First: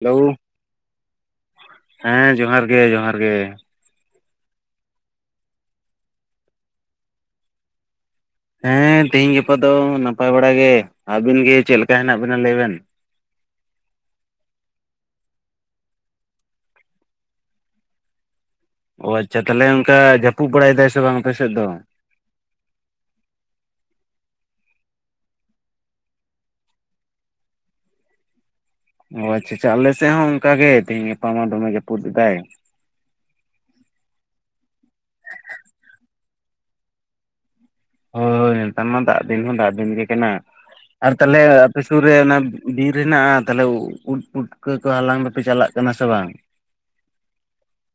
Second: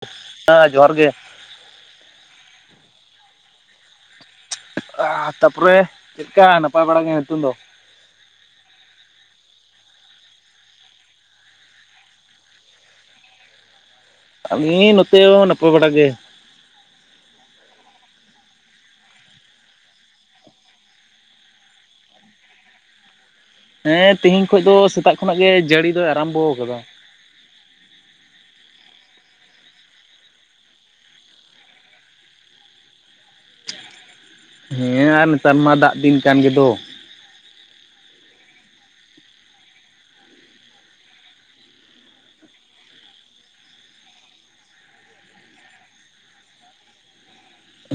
Hello, ᱦᱮᱸ ᱡᱚᱦᱟᱨ ᱜᱮ ᱦᱮᱸ ᱡᱚᱦᱟᱨ ᱜᱮ ᱡᱚᱦᱟᱨ ᱜᱮ ᱟ ᱛᱟᱯᱚᱨᱮ ᱪᱮᱫ ᱞᱮᱠᱟ ᱱᱟᱯᱟᱭ ᱵᱟᱲᱟ ᱜᱮ ᱦᱤᱛᱩᱝ ᱫᱚ? ᱦᱮᱸ, ᱛᱤᱦᱮᱧ ᱜᱟᱯᱟ ᱫᱚ ᱱᱟᱯᱟᱭ ᱵᱟᱲᱟ ᱜᱮ, ᱟᱵᱤᱱ ᱜᱮ ᱪᱮᱫ ᱞᱮᱠᱟ ᱦᱮᱱᱟᱜ ᱵᱤᱱᱟ ᱞᱟᱹᱭ ᱵᱮᱱ? ᱟᱹᱞᱤᱧ ᱱᱚᱛᱮ ᱦᱚᱸ ᱱᱟᱯᱟᱭ ᱵᱟᱲᱟ ᱜᱮ, ᱚ ᱟᱪᱪᱷᱟ, ᱛᱟᱦᱚᱞᱮ ᱚᱝᱠᱟ ᱡᱟᱹᱯᱩᱫ ᱵᱟᱲᱟᱭᱮᱫᱟᱭ ᱥᱮ ᱵᱟᱝ ᱟᱯᱮ ᱥᱮᱫ ᱫᱚ? ᱦᱮᱸ, ᱛᱤᱦᱤᱧ ᱠᱷᱚᱡ ᱫᱚ ᱥᱮᱛᱟᱜ ᱠᱷᱚᱱᱟᱜ ᱜᱮ ᱡᱟᱹᱲᱤ ᱫᱚᱭ ᱟᱨᱟᱢᱵᱚ ᱟᱠᱟᱫᱟ ᱾ ᱚ ᱟᱪᱪᱷᱟ ᱟᱪᱪᱷᱟ, ᱟᱞᱮ ᱥᱮᱫ ᱦᱚᱸ ᱚᱝᱠᱟᱜ ᱜᱮ ᱛᱮᱦᱤᱧ ᱜᱟᱯᱟ ᱢᱟ ᱫᱚᱢᱮ ᱡᱟᱹᱯᱩᱫ ᱮᱫᱟᱭ ᱾ ᱦᱮᱸ, ᱟᱨ ᱱᱮᱛᱟᱨ ᱢᱟ ᱫᱟᱜ ᱫᱤᱱ ᱠᱟᱱ ᱜᱮ ᱫᱚ ᱾ ᱦᱳᱭ, ᱱᱮᱛᱟᱨ ᱢᱟ ᱫᱟᱜ ᱫᱤᱱ ᱦᱚᱸ ᱫᱟᱜ ᱫᱤᱱ ᱜᱮ ᱠᱟᱱᱟ ᱾ ᱟᱨ ᱛᱟᱦᱚᱞᱮ ᱟᱯᱮ ᱥᱩᱨ ᱨᱮ ᱚᱱᱮ ᱵᱤᱨ ᱦᱮᱱᱟᱜ-ᱟ ᱛᱟᱦᱚᱞᱮ ᱩᱫ ᱯᱩᱴᱠᱟᱹ ᱠᱚ ᱦᱟᱞᱟᱝ ᱵᱟᱯᱮ ᱪᱟᱞᱟᱜ? ᱠᱟᱱᱟ ᱥᱮ ᱵᱟᱝ?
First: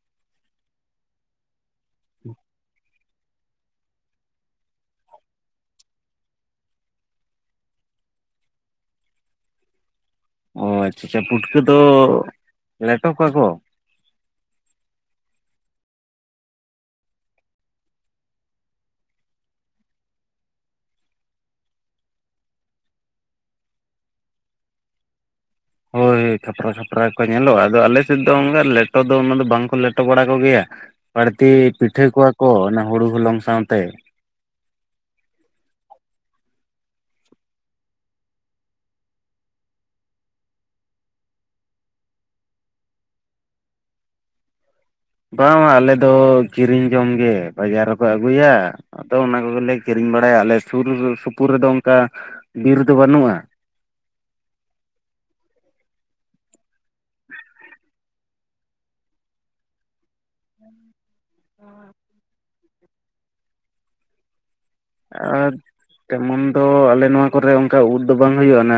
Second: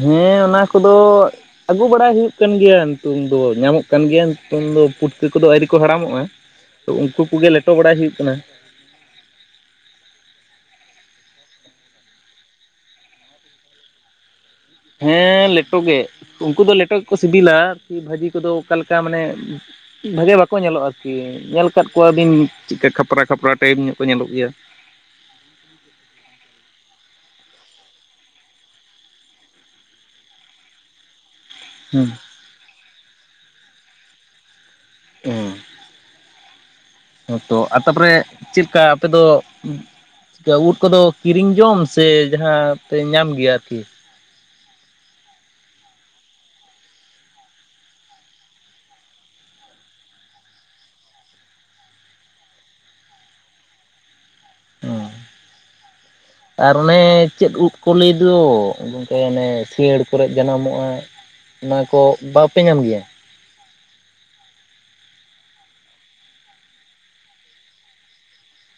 ᱦᱮᱸ, ᱚᱱᱟ ᱠᱚ ᱫᱚ ᱟᱹᱜᱩ ᱵᱟᱲᱟᱭ ᱦᱩᱭᱩᱜ ᱠᱟᱱ ᱜᱮᱭᱟ ᱾ ᱛᱩᱧ ᱫᱚ ᱧᱟᱢᱚᱜ ᱠᱟᱱ ᱜᱮᱭᱟ ᱱᱤᱛᱩᱧ ᱫᱚ ᱯᱩᱴᱠᱟᱹ ᱠᱚ ᱫᱚ ᱟᱹᱣᱨᱤ ᱠᱚ ᱦᱟᱲᱟᱢᱚᱜᱼᱟ ᱾ ᱛᱚ ᱩᱱᱠᱩ ᱠᱚ ᱜᱮ ᱞᱮᱴᱚ ᱵᱟᱲᱟᱭ ᱦᱩᱭᱩᱜ ᱠᱟᱱᱟ ᱾ ᱚ ᱟᱪᱪᱷᱟ ᱟᱪᱪᱷᱟ, ᱯᱩᱴᱠᱟᱹ ᱫᱚ ᱞᱮᱴᱚ ᱠᱚᱣᱟ ᱠᱚ ᱦᱮᱸ, ᱞᱮᱴᱚ ᱜᱮ ᱩᱱᱠᱩ ᱫᱚ ᱞᱮᱴᱚ ᱜᱮ ᱠᱚ ᱥᱤᱵᱤᱞᱟ ᱟᱨᱠᱤ ᱵᱷᱟᱹᱡᱤ ᱠᱚ ᱫᱚ ᱚᱠᱟᱞᱮᱠᱟ ᱢᱟᱱᱮ ᱵᱷᱟᱜᱮ ᱵᱟᱠᱚ ᱧᱮᱞᱚᱜᱼᱟ ᱟᱨᱠᱤ ᱧᱮᱞ ᱟᱠᱟᱫ ᱠᱚᱣᱟ ᱵᱤᱱ ᱪᱮᱫᱠᱟ ᱠᱷᱟᱯᱨᱟ ᱠᱷᱟᱯᱨᱟ ᱴᱟᱭᱤᱯ ᱧᱚᱜ ᱠᱚ ᱧᱮᱞᱚᱜ ᱜᱮᱭᱟ ᱾ ᱦᱳᱭ ᱦᱳᱭ ᱠᱟᱷᱯᱨᱟ ᱠᱷᱟᱯᱨᱟ ᱜᱮ ᱠᱚ ᱧᱮᱞᱚᱜᱼᱟ ᱟᱫᱚ ᱟᱞᱮ ᱥᱮᱫ ᱫᱚ ᱚᱝᱠᱟ ᱞᱮᱴᱚ ᱫᱚ ᱩᱱᱟᱹ ᱫᱚ ᱵᱟᱝᱠᱚ ᱞᱮᱴᱚ ᱵᱟᱲᱟ ᱠᱚ ᱜᱮᱭᱟ᱾ ᱵᱟᱹᱲᱛᱤ ᱯᱤᱴᱷᱟᱹ ᱦᱮᱸ ᱠᱚᱣᱟ ᱠᱚ ᱚᱱᱟ ᱦᱳᱲᱳ ᱦᱚᱞᱚᱝ ᱥᱟᱶᱛᱮ [unintelligible] ᱦᱚᱸ ᱛᱚ ᱟᱨ ᱛᱟᱨᱯᱚᱨᱮ ᱪᱤᱞᱠᱟ ᱟᱯᱮ ᱫᱚ ᱪᱤᱠᱟ. ᱩᱫ ᱠᱚ ᱫᱚ ᱠᱤᱨᱤᱧ ᱡᱚᱢ ᱥᱮ ᱡᱟᱦᱟᱸ ᱯᱮ ᱧᱟᱢ ᱜᱮᱭᱟ ᱟᱨᱠᱤ? ᱵᱟᱝ ᱵᱟᱝ ᱟᱞᱮ ᱫᱚ ᱠᱤᱨᱤᱧ ᱡᱚᱢ ᱜᱮ ᱵᱟᱡᱟᱨ ᱨᱮᱠᱚ ᱟᱹᱜᱩᱭᱟ ᱟᱫᱚ ᱚᱱᱟ ᱠᱚ ᱜᱮᱞᱮ ᱠᱤᱨᱤᱧ ᱵᱟᱲᱟᱭᱟ ᱟᱞᱮ ᱥᱩᱨ ᱥᱩᱯᱩᱨ ᱨᱮ ᱫᱚ ᱚᱝᱠᱟ ᱵᱤᱨ ᱫᱚ ᱵᱟᱹᱱᱩᱜᱼᱟ ᱾ ᱦᱮᱸ [unintelligible] ᱟᱨ ᱚᱱᱮ ᱪᱮᱫ ᱩᱫ ᱠᱚ ᱞᱟᱹᱭ ᱫᱚ ᱜᱚᱢᱠᱮ ᱚᱱᱮ ᱥᱤᱭᱟᱹᱲ ᱠᱚᱨᱮᱜ ᱡᱟᱱᱟᱢᱚᱜᱼᱟ? ᱚᱱᱟ ᱠᱚ ᱵᱟᱯᱮ ᱧᱟᱢ ᱜᱮᱭᱟ? ᱟᱨ ᱛᱮᱢᱚᱱ ᱫᱚ ᱟᱞᱮ ᱱᱚᱣᱟ ᱠᱚ ᱨᱮ ᱚᱝᱠᱟ ᱩᱫ ᱫᱚ ᱵᱟᱝ ᱦᱩᱭᱩᱜ-ᱟ ᱚᱱᱮ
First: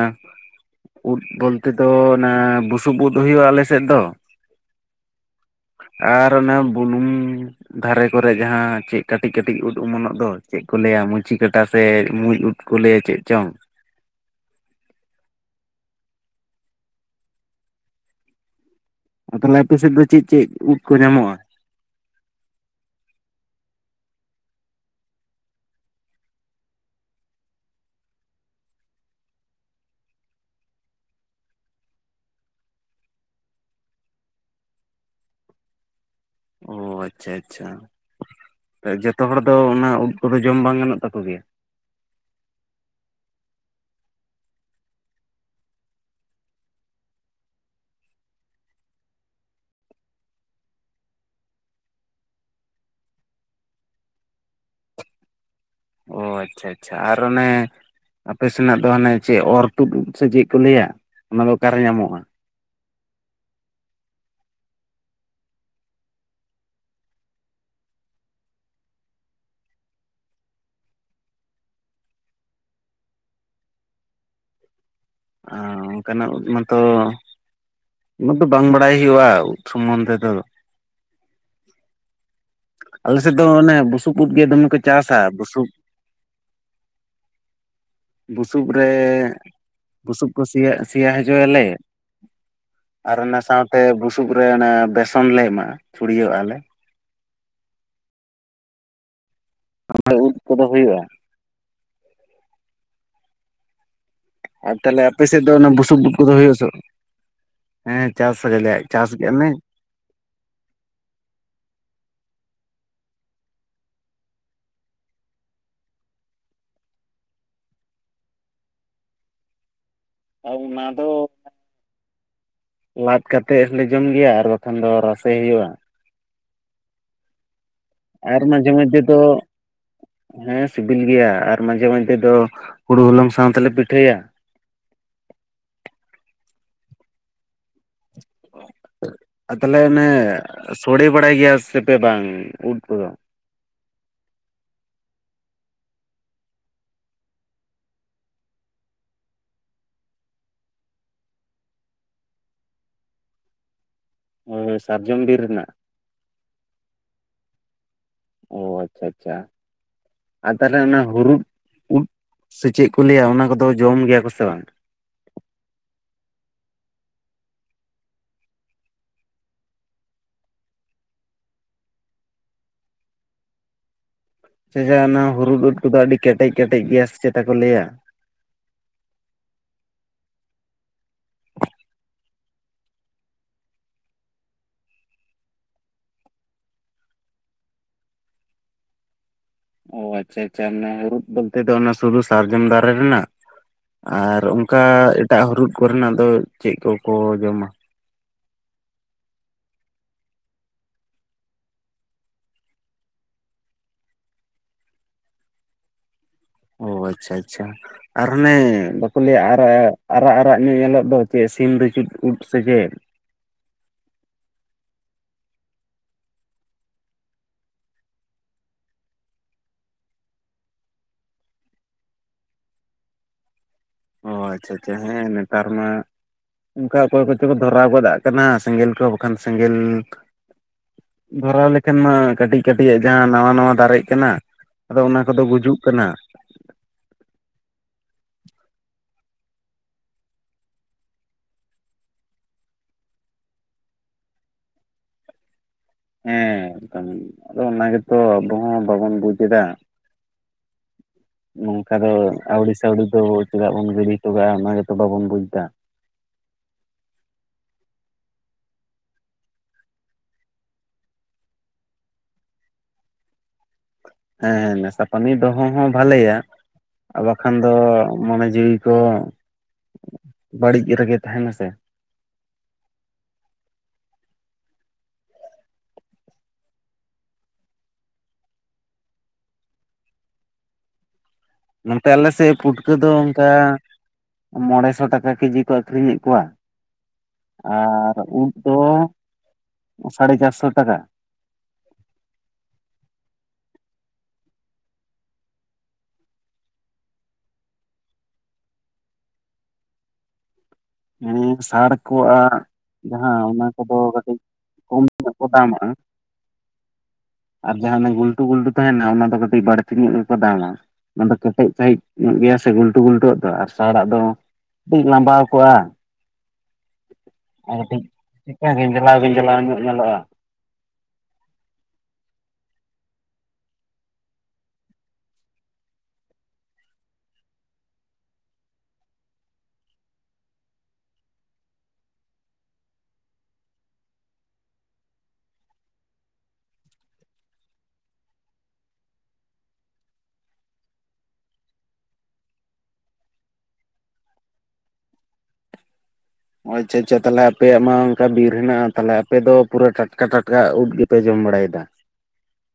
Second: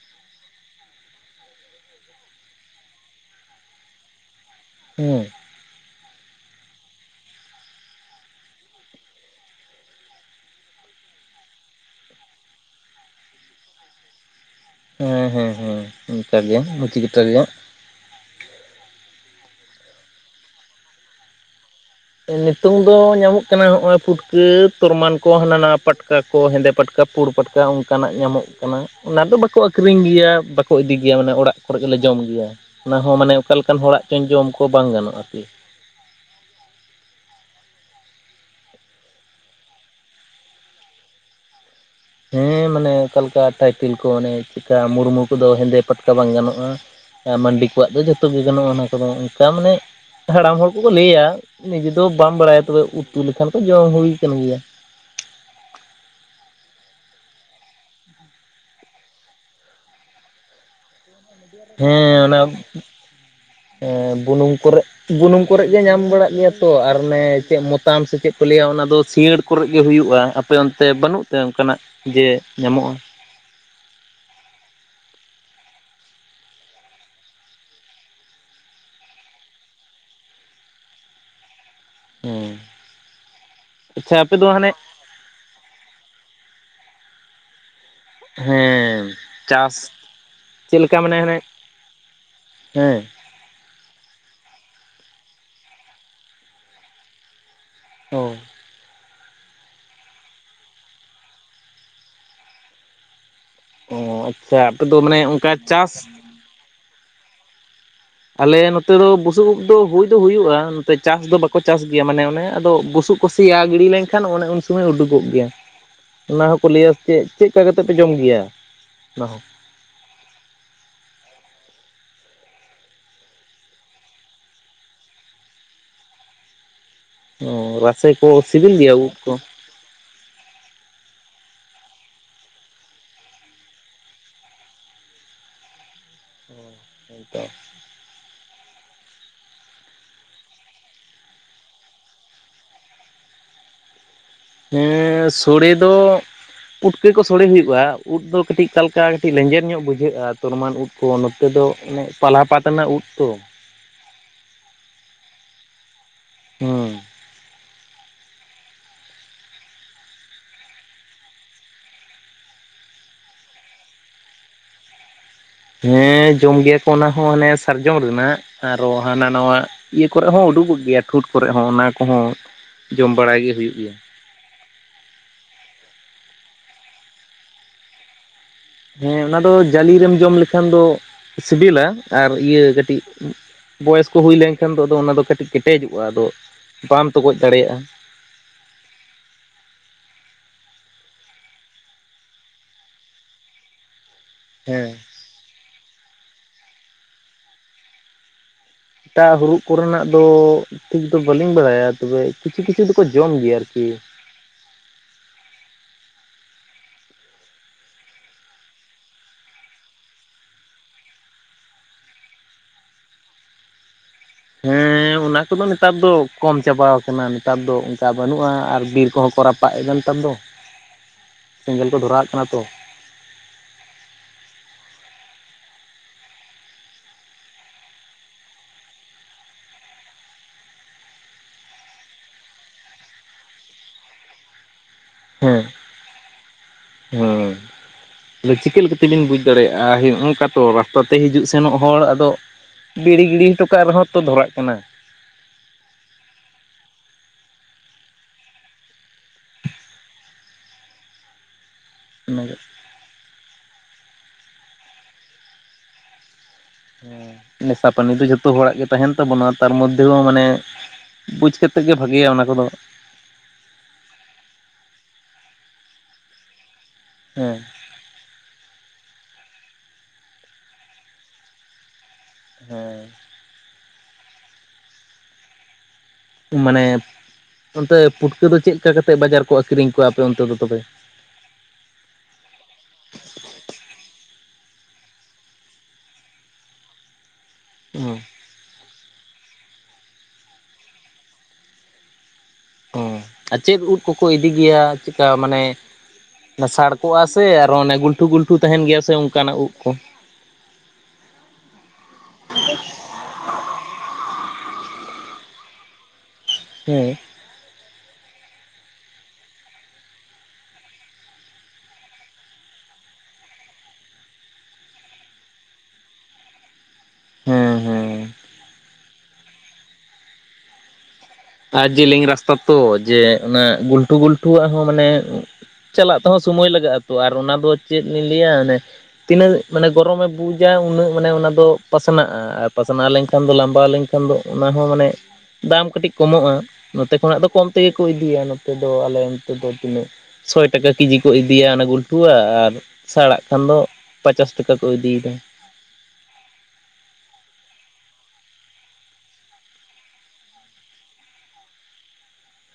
ᱩᱫ ᱵᱚᱞᱛᱮ ᱫᱚ ᱚᱱᱟ ᱵᱩᱥᱩᱵ ᱩᱫ ᱦᱩᱭᱩᱜᱼᱟ ᱟᱞᱮ ᱥᱮᱫ ᱫᱚ, ᱦᱩᱸ, ᱟᱨ ᱚᱱᱮ ᱵᱩᱞᱩᱝᱢ, ᱫᱷᱟᱨᱮ ᱠᱚᱨᱮ ᱡᱟᱦᱟᱸ ᱪᱮᱫ ᱠᱟᱹᱴᱤᱡ ᱠᱟᱹᱴᱤᱡ ᱩᱫ ᱚᱢᱚᱱᱚᱜ ᱫᱚ ᱪᱮᱫ? ᱠᱚ ᱞᱟᱹᱭᱟ ᱢᱩᱪᱤ ᱠᱟᱴᱟ ᱥᱮ ᱢᱩᱸᱡ ᱩᱫ ᱠᱚ ᱞᱟᱹᱭᱟ ᱪᱮᱫ ᱪᱚᱝ? ᱦᱮᱸ ᱦᱮᱸ ᱦᱮᱸ, ᱚᱝᱠᱟ ᱜᱮ ᱢᱩᱪᱤᱠᱟᱴᱟ ᱜᱮ ᱾ ᱟᱨ ᱛᱟᱦᱚᱞᱮ ᱟᱯᱮ ᱥᱮᱫ ᱫᱚ ᱪᱮᱫ ᱪᱮᱫ ᱩᱫ ᱠᱚ ᱧᱟᱢᱚᱜᱼᱟ? ᱱᱤᱛᱚᱝ ᱫᱚ ᱧᱟᱢᱚᱜ ᱠᱟᱱᱟ ᱦᱚᱜᱼᱚᱭ ᱯᱷᱩᱴᱠᱟᱹ ᱛᱚᱨᱢᱟᱱ ᱠᱚ ᱦᱟᱱᱟ ᱱᱟᱣᱟ ᱯᱟᱴ ᱠᱟ ᱠᱚ ᱦᱮᱸᱫᱮ ᱯᱟᱴᱠᱟ ᱯᱩᱸᱲ ᱯᱟᱴᱠᱟ ᱚᱝᱠᱟᱱᱟᱜ ᱧᱟᱢᱚᱜ ᱠᱟᱱᱟ ᱾ ᱚᱱᱟ ᱫᱚ ᱵᱟᱠᱚ ᱟᱹᱠᱷᱨᱤᱧ ᱜᱮᱭᱟ, ᱵᱟᱠᱚ ᱤᱫᱤ ᱜᱮᱭᱟ ᱢᱟᱱᱮ ᱚᱲᱟᱜ ᱠᱚᱨᱮ ᱜᱮᱞᱮ ᱡᱚᱢ ᱜᱮᱭᱟ᱾ ᱚᱱᱟ ᱦᱚᱸ ᱢᱟᱱᱮ ᱚᱠᱟ ᱞᱮᱠᱟᱱ ᱦᱚᱲᱟᱜ ᱪᱚᱝ ᱡᱚᱢ ᱠᱚ ᱵᱟᱝ ᱜᱟᱱᱚᱜ-ᱟ ᱟᱨ ᱠᱤ᱾ ᱚ ᱟᱪᱪᱷᱟ ᱟᱪᱪᱷᱟ, ᱡᱚᱛᱚ ᱦᱚᱲ ᱫᱚ ᱚᱱᱟ ᱩᱫ ᱠᱚᱫᱚ ᱡᱚᱢ ᱵᱟᱝ ᱜᱟᱱᱚᱜ ᱛᱟᱠᱚ ᱜᱮᱭᱟ? ᱦᱮᱸ ᱢᱟᱱᱮ ᱚᱠᱟ ᱞᱮᱠᱟ ᱴᱟᱭᱴᱤᱞ ᱠᱚ ᱚᱱᱮ ᱪᱮᱫᱠᱟ ᱢᱩᱨᱢᱩ ᱠᱚᱫᱚ ᱦᱮᱸᱫᱮ ᱯᱟᱴᱠᱟ ᱵᱟᱝ ᱜᱟᱱᱚᱜ-ᱟ᱾ ᱮ ᱢᱟᱱᱰᱤ ᱠᱚᱣᱟᱜ ᱫᱚ ᱡᱷᱚᱛᱚ ᱜᱮ ᱜᱟᱱᱚᱜ-ᱟ ᱚᱱᱟ ᱠᱚᱫᱚ ᱚᱱᱠᱟ ᱢᱟᱱᱮ᱾ ᱦᱟᱲᱟᱢ ᱦᱚᱲ ᱠᱚᱠᱚ ᱞᱟᱹᱭᱟ ᱱᱤᱡᱮ ᱫᱚ ᱵᱟᱢ ᱵᱟᱲᱟᱭᱟ ᱛᱚᱵᱮ ᱩᱛᱩ ᱞᱮᱠᱷᱟᱱ ᱠᱚ ᱡᱚᱢ ᱦᱩᱭ ᱠᱟᱱ ᱜᱮᱭᱟ᱾ ᱚ ᱟᱪᱪᱷᱟ ᱟᱪᱪᱷᱟ ᱟᱨ ᱚᱱᱮ ᱟᱯᱮ ᱥᱮᱱᱟᱜ ᱫᱚ ᱦᱟᱱᱮ ᱪᱮᱫ ᱚᱨ ᱛᱩᱫ ᱩᱫ ᱥᱮ ᱪᱮᱫ ᱠᱚ ᱞᱟᱹᱭᱟ᱾ ᱚᱱᱟ ᱫᱚ ᱚᱠᱟᱨᱮ ᱦᱮᱸ ᱧᱟᱢᱚᱜᱼᱟ ᱚᱱᱟ ᱮ ᱵᱩᱱᱩᱝ ᱠᱚᱨᱮᱫ ᱵᱩᱱᱩᱢ ᱠᱚᱨᱮᱫ ᱜᱮ ᱧᱟᱢ ᱵᱟᱲᱟᱜ ᱜᱮᱭᱟ ᱛᱚ ᱟᱨ ᱚᱱᱮ ᱪᱮᱫ ᱢᱚᱛᱟᱢ ᱥᱮ ᱪᱮᱫ ᱠᱚ ᱞᱟᱹᱭᱟ ᱚᱱᱟ ᱫᱚ ᱥᱤᱭᱟᱹᱲ ᱠᱚᱨᱮᱫ ᱜᱮ ᱦᱩᱭᱩᱜ-ᱟ ᱟᱯᱮ ᱚᱱᱛᱮ ᱵᱟᱹᱱᱩᱜ ᱛᱮ ᱚᱱᱠᱟᱱᱟᱜ ᱡᱮ ᱧᱟᱢᱚᱜ-ᱟ᱾ ᱚ ᱚᱱᱠᱟᱱᱟᱜ ᱳᱫ ᱢᱟᱛᱚ ᱩᱱᱟᱹᱜ ᱫᱚ ᱵᱟᱝ ᱵᱟᱲᱟᱭ ᱦᱩᱭᱩᱜ-ᱟ ᱳᱫ ᱥᱚᱢᱚᱱᱫᱷᱮ ᱫᱚ᱾ ᱦᱩᱸ᱾ ᱟᱞᱮ ᱥᱮᱫ ᱫᱚ ᱚᱱᱮ ᱵᱩᱥᱩᱯ ᱳᱫ ᱜᱮ ᱫᱚᱢᱮ ᱠᱚ ᱪᱟᱥᱟ ᱵᱩᱥᱩᱯ ᱵᱩᱥᱩᱵ ᱨᱮ, ᱦᱮᱸ ᱪᱟᱥ ᱵᱩᱥᱩᱵ ᱠᱚ ᱥᱮᱭᱟ ᱪᱮᱫ ᱞᱮᱠᱟ ᱥᱮᱭᱟ ᱢᱟᱱᱮ ᱥᱮᱭᱟ ᱦᱟᱱᱮ ᱦᱚᱪᱚᱭᱟᱞᱮ᱾ ᱦᱮᱸ ᱟᱨ ᱚᱱᱟ ᱥᱟᱶᱛᱮ ᱵᱩᱥᱩᱵ ᱨᱮ ᱚᱱᱮ ᱵᱮᱥᱚᱱ ᱞᱮ ᱮᱢᱟᱜ-ᱟ ᱪᱷᱩᱲᱤᱣᱟᱜ-ᱟᱞᱮ᱾ ᱳ ᱢᱟᱱᱮ ᱩᱫ ᱠᱚᱫᱚ ᱦᱳᱭᱳᱜ-ᱟ᱾ ᱚ ᱟᱪ ᱟ ᱛᱟᱦᱚᱸᱞᱮ ᱟᱯᱮ ᱥᱮᱫ ᱫᱚ ᱚᱱᱟ ᱵᱩᱥᱩᱵ ᱩᱫ ᱠᱚᱫᱚ ᱦᱩᱭᱩᱜ ᱟᱥᱮ ᱦᱮᱸ ᱪᱟᱥ ᱟᱞᱮ ᱱᱚᱛᱮ ᱫᱚ ᱪᱟᱥ ᱠᱮᱜᱼᱟ ᱵᱩᱥᱩᱵ ᱞᱮ ᱩᱫ ᱫᱚ ᱦᱩᱭ ᱫᱚ ᱦᱩᱭᱩᱜ-ᱟ ᱱᱚᱛᱮ ᱪᱟᱥ ᱫᱚ ᱵᱟᱠᱚ ᱪᱟᱥ ᱜᱮᱭᱟ ᱢᱟᱱᱮ ᱚᱱᱮ ᱟᱫᱚ ᱵᱩᱥᱩᱵ ᱠᱚ ᱥᱮᱭᱟ ᱜᱤᱲᱤ ᱞᱮᱱᱠᱷᱟᱱ ᱚᱱᱮ ᱩᱱ ᱥᱚᱢ ᱥᱚᱢᱚᱭ ᱩᱰᱩᱠᱚᱜ ᱜᱮᱭᱟ, ᱚᱱᱟ ᱦᱚᱸᱠᱚ ᱞᱟᱹᱭᱟ ᱪᱮᱫ ᱪᱮᱫᱠᱟ ᱠᱟᱛᱮ ᱯᱮ ᱡᱚᱢ ᱜᱮᱭᱟ ᱚᱱᱟ ᱦᱚᱸ᱾ ᱟᱨ ᱚᱱᱟ ᱫᱚ ᱞᱟᱫ ᱠᱟᱛᱮᱫ ᱦᱚᱸ ᱞᱮ ᱡᱚᱢ ᱜᱮᱭᱟ ᱟᱨ ᱵᱟᱠᱷᱟᱱ ᱫᱚ ᱨᱟᱥᱮ ᱦᱳᱭᱳᱜ-ᱟ᱾ ᱚ ᱨᱟᱥᱮ ᱠᱚ ᱟᱨ ᱢᱟᱡᱷᱮ ᱥᱤᱵᱤᱞ ᱜᱮᱭᱟ ᱢᱚᱫᱽᱫᱷᱮ ᱩᱫ ᱫᱚ ᱠᱚ᱾ ᱦᱮᱸ ᱥᱤᱵᱤᱞ ᱜᱮᱭᱟ ᱟᱨ ᱢᱟᱡᱷᱮ ᱢᱟᱡᱷᱮ ᱫᱚ, ᱦᱩᱲᱩ ᱦᱚᱞᱚᱝ ᱥᱟᱶ ᱛᱮᱞᱮ ᱯᱤᱴᱷᱟᱹᱭᱟ᱾ [unintelligible] [unintelligible] ᱟᱨ ᱛᱟᱦᱚᱸᱞᱮ ᱚᱱᱮ ᱥᱳᱲᱮ ᱵᱟᱲᱟᱭ ᱜᱮᱭᱟ ᱥᱮ ᱯᱮ ᱵᱟᱝ ᱩᱫ ᱠᱚᱫᱚ᱾ ᱦᱮᱸ ᱥᱳᱲᱮ ᱫᱚ ᱯᱩᱴᱠᱟᱹ ᱠᱚ ᱥᱳᱲᱮ ᱦᱩᱭᱩᱜ-ᱟ, ᱩᱫ ᱫᱚ ᱠᱟᱹᱴᱤᱡ ᱚᱠᱟ ᱞᱮᱠᱟ ᱠᱟᱹᱴᱤᱡ ᱚᱠᱟ ᱞᱮᱠᱟ ᱞᱮᱸᱡᱮᱨ ᱧᱚᱜ ᱵᱩᱡᱷᱟᱹᱜ-ᱟ ᱛᱚᱨᱢᱟᱞ ᱩᱫ ᱠᱚ ᱱᱚᱛᱮ ᱫᱚ, ᱚᱱᱮ ᱯᱟᱞᱦᱟ ᱯᱟᱛᱱᱟ ᱩᱫ ᱛᱚ᱾ ᱦᱳᱭ ᱥᱟᱨᱡᱚᱢ ᱵᱤᱨ ᱨᱮᱱᱟᱜ᱾ ᱦᱸᱻ᱾ ᱚ ᱟᱪᱪᱷᱟ ᱟᱪᱪᱷᱟ᱾ ᱟᱨ ᱛᱟᱦᱚᱸᱞᱮ ᱚᱱᱟ ᱦᱩᱨᱩᱫ, ᱩᱫ ᱥᱮ ᱪᱮᱫ ᱠᱚ ᱞᱟᱹᱭᱟ ᱚᱱᱟ ᱠᱚᱫᱚ ᱡᱚᱢ ᱜᱮᱭᱟ ᱠᱚ ᱥᱮ ᱵᱟᱝ? ᱦᱮᱸ ᱡᱚᱢ ᱜᱮᱭᱟ ᱠᱚ ᱚᱱᱟ ᱦᱚᱸ ᱦᱟᱱᱮ ᱥᱟᱨᱡᱚᱢ ᱨᱮᱱᱟᱜ, ᱟᱨᱦᱚᱸ ᱦᱟᱱᱟ ᱱᱟᱣᱟ᱾ ᱤᱭᱟᱹ ᱠᱚᱨᱮ ᱦᱚᱸ ᱩᱰᱩᱠᱚᱜ ᱜᱮᱭᱟ ᱴᱷᱩᱸᱴ ᱠᱚᱨᱮ ᱦᱚᱸ ᱚᱱᱟ ᱠᱚᱦᱚᱸ ᱡᱚᱢ ᱵᱟᱲᱟᱭ ᱜᱮ ᱦᱩᱭᱩᱜ ᱜᱮᱭᱟ᱾ ᱟᱪᱪᱷᱟ ᱟᱪᱪᱷᱟ ᱚᱱᱟ ᱦᱩᱨᱩᱫ ᱩᱫ ᱠᱚᱫᱚ ᱟᱹᱰᱤ ᱠᱮᱴᱮᱡ ᱠᱮᱴᱮᱡ ᱜᱮᱭᱟ ᱥᱮ ᱪᱮᱛᱟ ᱠᱚ ᱞᱟᱹᱭᱟ᱾ ᱦᱮᱸ ᱚᱱᱟ ᱫᱚ ᱡᱟᱹᱞᱤ ᱨᱮᱢ ᱡᱚᱢ ᱞᱮᱠᱷᱟᱱ ᱫᱚ ᱥᱤᱵᱤᱞᱟ ᱟᱨ ᱤᱭᱟᱹ ᱠᱟᱹᱴᱤᱡ᱾ ᱵᱚᱭᱮᱥ ᱠᱚ ᱦᱩᱭ ᱞᱮᱱᱠᱷᱟᱱ ᱫᱚ ᱟᱫᱚ ᱚᱱᱟᱫᱚ ᱠᱟᱹᱴᱤᱡ ᱠᱮᱴᱮᱡᱚᱜ-ᱟ, ᱟᱫᱚ ᱵᱟᱢ ᱛᱚᱜᱚᱡ ᱫᱟᱲᱮᱭᱟᱜ-ᱟ᱾ ᱚ ᱟᱪᱪᱷᱟ ᱟᱪᱪᱷᱟ ᱚᱱᱮ ᱦᱩᱨᱩᱫ ᱵᱚᱞᱛᱮ ᱫᱚ ᱚᱱᱟ ᱥᱩᱫᱷᱩ ᱥᱟᱨᱡᱚᱢ ᱫᱟᱨᱮ ᱨᱮᱱᱟᱜ᱾ ᱟᱨ ᱟᱫᱚ ᱚᱱᱠᱟ ᱦᱮᱸ ᱮᱴᱟᱜ ᱦᱩᱨᱩᱫ ᱠᱚᱨᱮᱱᱟᱜ ᱫᱚ ᱪᱮᱫ ᱠᱚᱠᱚ ᱡᱚᱢᱟ᱾ ᱮᱴᱟᱜ ᱦᱩᱲᱩᱜ ᱠᱚᱨᱮᱱᱟᱜ ᱫᱚ, ᱴᱷᱤᱠ ᱫᱚ ᱵᱟᱹᱞᱤᱧ ᱵᱟᱲᱟᱭᱟ ᱛᱚᱵᱮ ᱠᱤᱪᱷᱩ ᱠᱤᱪᱷᱩ ᱫᱚᱠᱚ ᱡᱚᱢ ᱜᱮᱭᱟ ᱟᱨᱠᱤ᱾ ᱚ ᱟᱪᱪᱷᱟ ᱟᱪᱪᱷᱟ᱾ ᱟᱨ ᱚᱱᱮ ᱵᱟᱠᱚ ᱞᱟᱹᱭᱟ ᱟᱨᱟᱜ, ᱟᱨᱟᱜ-ᱟᱨᱟᱜ ᱧᱚᱜ ᱧᱮᱞᱚᱜ ᱫᱚ᱾ ᱪᱮᱫ ᱥᱤᱢ ᱫᱩᱪᱩᱫ ᱩᱫ ᱥᱮ ᱪᱮᱫ? ᱦᱮᱸᱻ ᱦᱮᱸ ᱚᱱᱟ ᱠᱚᱫᱚ ᱱᱮᱛᱟᱨ ᱫᱚ ᱠᱚᱢ ᱪᱟᱵᱟᱣ ᱠᱟᱱᱟ ᱱᱮᱛᱟᱨ ᱫᱚ ᱚᱱᱠᱟ ᱵᱟᱹᱱᱩᱜ-ᱟ ᱟᱨ ᱵᱤᱨ ᱠᱚᱦᱚᱸ ᱠᱚ ᱨᱟᱯᱟᱜ ᱮᱫᱟ ᱱᱮᱛᱟᱨ ᱫᱚ᱾ [inaudible] ᱥᱮᱸᱜᱮᱞ ᱠᱚ ᱫᱷᱚᱨᱟᱣᱮᱜ ᱠᱟᱱᱟ ᱛᱚ᱾ ᱚ ᱟᱪᱪᱷᱟ ᱟᱪᱪᱷᱟ, ᱦᱮᱸ ᱱᱮᱛᱟᱨ ᱢᱟ ᱚᱱᱠᱟ ᱚᱠᱚᱭ ᱠᱚᱪᱚ ᱠᱚ ᱫᱷᱚᱨᱟᱣ ᱜᱚᱫᱟᱜ ᱠᱟᱱᱟ ᱥᱮᱸᱜᱮᱞ ᱠᱚ ᱵᱟᱠᱷᱟᱱ ᱥᱮᱸᱜᱮᱞ ᱫᱷᱚᱨᱟᱣ ᱞᱮᱠᱷᱟᱱ ᱢᱟ ᱠᱟᱹᱴᱤᱡ ᱠᱟᱹᱴᱤᱡᱟᱜ ᱡᱟᱦᱟᱸ ᱱᱟᱶᱟ ᱱᱟᱶᱟ ᱫᱟᱨᱮᱜ ᱠᱟᱱᱟ, ᱟᱫᱚ ᱚᱱᱟ ᱠᱚᱫᱚ ᱜᱩᱡᱩᱜ ᱠᱟᱱᱟ᱾ ᱦᱩᱸᱻ ᱟᱫᱚ ᱪᱤᱠᱟᱹ ᱞᱮᱠᱟ ᱛᱮᱞᱤᱧ ᱵᱩᱡᱽ ᱫᱟᱲᱮᱭᱟᱜ-ᱟ ᱱᱚᱝᱠᱟ ᱛᱚ ᱨᱟᱥᱛᱟ ᱛᱮ ᱦᱤᱡᱩᱜ ᱥᱮᱱᱚᱜ ᱦᱚᱲ, ᱟᱫᱚ ᱵᱤᱲᱤ ᱜᱤᱲᱤᱜ ᱦᱚᱴᱚ ᱠᱟᱜ ᱨᱮᱦᱚᱸ ᱛᱚ ᱫᱷᱚᱨᱟᱜ ᱠᱟᱱᱟ᱾ ᱦᱮᱸ ᱟᱫᱚ ᱚᱱᱟ ᱜᱮᱛᱚ ᱟᱵᱚ ᱦᱚᱸ ᱵᱟᱵᱚᱱ ᱵᱩᱡᱽ ᱮᱫᱟ᱾ ᱱᱚᱝᱠᱟ ᱫᱚ ᱚᱱᱟᱜᱮ ᱟᱹᱣᱲᱤ ᱥᱟᱹᱣᱲᱤ ᱫᱚ ᱪᱮᱫᱟᱜ ᱵᱚᱱ ᱜᱤᱰᱤ ᱦᱚᱴᱚ ᱠᱟᱜ-ᱟ ᱚᱱᱟ ᱜᱮᱛᱚ ᱵᱟᱵᱚᱱ ᱵᱩᱡᱽ ᱮᱫᱟ᱾ ᱦᱮᱸ ᱱᱮᱥᱟ ᱯᱟᱹᱱᱤ ᱫᱚ ᱡᱷᱚᱛᱚ ᱦᱚᱲᱟᱜ ᱜᱮ ᱛᱟᱦᱮᱸᱱ ᱛᱟᱵᱚᱱᱟ ᱛᱟᱨ ᱢᱚᱫᱽᱫᱷᱮ ᱦᱚᱸ ᱢᱟᱱᱮ ᱵᱩᱡᱽ ᱠᱟᱛᱮᱫ ᱜᱮ ᱵᱷᱟᱜᱮᱭᱟ ᱚᱱᱟ ᱠᱚᱫᱚ᱾ ᱦᱮᱸ ᱱᱮᱥᱟ ᱯᱟᱹᱱᱤ ᱫᱚᱦᱚ ᱦᱚᱸ ᱵᱷᱟᱞᱮᱭᱟ, ᱟᱨ ᱦᱮᱸ ᱵᱟᱠᱷᱟᱱ ᱫᱚ ᱢᱚᱱᱮ ᱡᱤᱣᱤ ᱠᱚ [inaudible] ᱵᱟᱹᱲᱤᱡ ᱨᱮᱜᱮ ᱛᱟᱦᱮᱸᱱᱟ ᱥᱮ᱾ ᱦᱮᱸ ᱢᱟᱱᱮ ᱚᱱᱛᱮ ᱯᱩᱴᱠᱟᱹ ᱫᱚ ᱪᱮᱫ ᱞᱮᱠᱟ ᱠᱟᱛᱮᱫ ᱵᱟᱡᱟᱨ ᱠᱚ ᱟᱹᱠᱷᱨᱤᱧ ᱠᱚᱣᱟ ᱟᱯᱮ ᱚᱱᱛᱮ ᱫᱚ ᱛᱚᱵᱮ᱾ ᱱᱚᱱᱛᱮ ᱟᱞᱮ ᱥᱮᱫ ᱯᱩᱴᱠᱟᱹ ᱫᱚ ᱚᱱᱠᱟ ᱢᱚᱲᱮᱥᱚ ᱴᱟᱠᱟ ᱠᱮᱡᱤ ᱠᱚ ᱟᱠᱷᱨᱤᱧ ᱮᱫ ᱠᱚᱣᱟ᱾ ᱟᱨ ᱩᱫ ᱫᱚ ᱥᱟᱲᱮ ᱪᱟᱨᱥᱚ ᱴᱟᱠᱟ᱾ ᱚᱻ ᱟᱨ ᱪᱮᱫ ᱩᱫ ᱠᱚᱠᱚ ᱤᱫᱤ ᱜᱮᱭᱟ ᱪᱮᱠᱟ ᱢᱟᱱᱮ ᱥᱟᱲᱠᱚᱜ-ᱟ ᱥᱮ ᱟᱨᱚ ᱚᱱᱮ ᱜᱩᱞᱴᱩ-ᱜᱩᱞᱴᱩ ᱛᱟᱦᱮᱱ ᱜᱮᱭᱟ ᱥᱮ ᱚᱱᱠᱟᱱᱟᱜ ᱩᱫ ᱠᱚ᱾ ᱦᱩᱸᱜ ᱥᱟᱲ ᱠᱚᱜ-ᱟᱨ ᱡᱟᱦᱟᱸ ᱚᱱᱟ ᱠᱚᱫᱚ ᱠᱟᱹᱴᱤᱡ ᱠᱚᱢ [inaudible] ᱫᱟᱢᱟᱜ-ᱟ ᱦᱮᱸ ᱟᱨ ᱡᱟᱦᱟᱸ ᱚᱱᱮ ᱜᱩᱞᱴᱩ-ᱜᱩᱞᱴᱩ ᱛᱟᱦᱮᱸᱱᱟ ᱚᱱᱟ ᱫᱚ ᱠᱟᱹᱴᱤᱡ ᱵᱟᱹᱲᱛᱤ ᱧᱚᱜ ᱜᱮᱠᱚ ᱫᱟᱢᱟ᱾ ᱚᱱᱟ ᱫᱚ ᱠᱮᱴᱮᱡ ᱥᱟᱺᱦᱤᱡ ᱧᱚᱜ ᱜᱮᱭᱟ ᱥᱮ ᱜᱩᱞᱴᱟᱹ ᱜᱩᱞᱴᱟᱹᱣᱟᱜ ᱫᱚ ᱟᱨ ᱥᱟᱲᱟᱜ ᱫᱚ ᱠᱟᱹᱡ ᱞᱟᱸᱵᱟᱣ ᱠᱚᱜ-ᱟ ᱦᱮᱸ ᱦᱮᱸ [inaudible] ᱠᱮᱴᱮᱡ ᱜᱮᱸᱡᱽᱞᱟᱣ ᱜᱮᱸᱡᱽᱞᱟᱣ ᱧᱚᱜ ᱧᱮᱞᱚᱜ-ᱟ᱾ ᱟ ᱡᱮᱞᱮᱧ ᱨᱟᱥᱛᱟ ᱛᱚ ᱡᱮ ᱚᱱᱟ ᱜᱩᱞᱴᱩ ᱜᱩᱞᱴᱩᱣᱟᱜ ᱟᱨᱦᱚᱸ ᱢᱟᱱᱮ ᱪᱟᱞᱟᱜ ᱛᱮᱦᱚᱸ ᱥᱚᱢᱚᱭ ᱞᱟᱜᱟᱜ ᱟᱛᱚ ᱟᱨ ᱚᱱᱟᱫᱚ ᱪᱮᱫ ᱞᱤᱧ ᱞᱟᱹᱭᱟ ᱚᱱᱮ ᱛᱤᱱᱟᱹᱜ ᱢᱟᱱᱮ ᱜᱚᱨᱚᱢᱮᱢ ᱵᱩᱡᱟ ᱩᱱᱟᱹᱜ ᱢᱟᱱᱮ ᱚᱱᱟ ᱫᱚ ᱯᱟᱥᱱᱟᱜ-ᱟ ᱟᱨ ᱯᱟᱥᱱᱟᱣ ᱞᱮᱱᱠᱷᱟᱱ ᱫᱚ ᱞᱟᱢᱵᱟᱣ ᱞᱮᱱ ᱛᱚᱱᱫᱚ ᱚᱱᱟ ᱦᱚᱸ ᱢᱟᱱᱮ, ᱫᱟᱢ ᱠᱟᱹᱴᱤᱡ ᱠᱚᱢᱚᱜ-ᱟ ᱱᱚᱛᱮ ᱠᱷᱚᱱᱟᱜ ᱫᱚ ᱠᱚᱢ ᱛᱮᱜᱮ ᱠᱚ ᱤᱫᱤᱭᱟ ᱱᱚᱛᱮ ᱫᱚ᱾ ᱟᱞᱮ ᱱᱚᱛᱮ ᱫᱚ ᱛᱤᱱᱟᱹᱜ? ᱥᱳᱭ ᱴᱟᱠᱟ ᱠᱮᱡᱤ ᱠᱚ ᱤᱫᱤᱭᱟ ᱚᱱᱟ ᱜᱩᱞᱴᱩᱣᱟᱜ, ᱟᱨ ᱥᱟᱲᱟᱜ ᱠᱷᱟᱱ ᱫᱚ ᱯᱟᱪᱟᱥ ᱴᱟᱠᱟ ᱠᱚ ᱤᱫᱤᱭᱫᱟ᱾ ᱚ ᱟᱪᱪᱷᱟ ᱟᱪᱪᱷᱟ ᱛᱟᱦᱞᱮ ᱟᱯᱮᱭᱟᱜ ᱢᱟ ᱚᱱᱠᱟ ᱵᱤᱨ ᱦᱮᱱᱟᱜ-ᱟ ᱛᱟᱦᱞᱮ ᱟᱯᱮ ᱫᱚ ᱯᱩᱨᱟᱹ ᱴᱟᱴᱠᱟ ᱴᱟᱴᱠᱟ ᱩᱫ ᱜᱮᱯᱮ ᱡᱚᱢ ᱵᱟᱲᱟᱭᱫᱟ᱾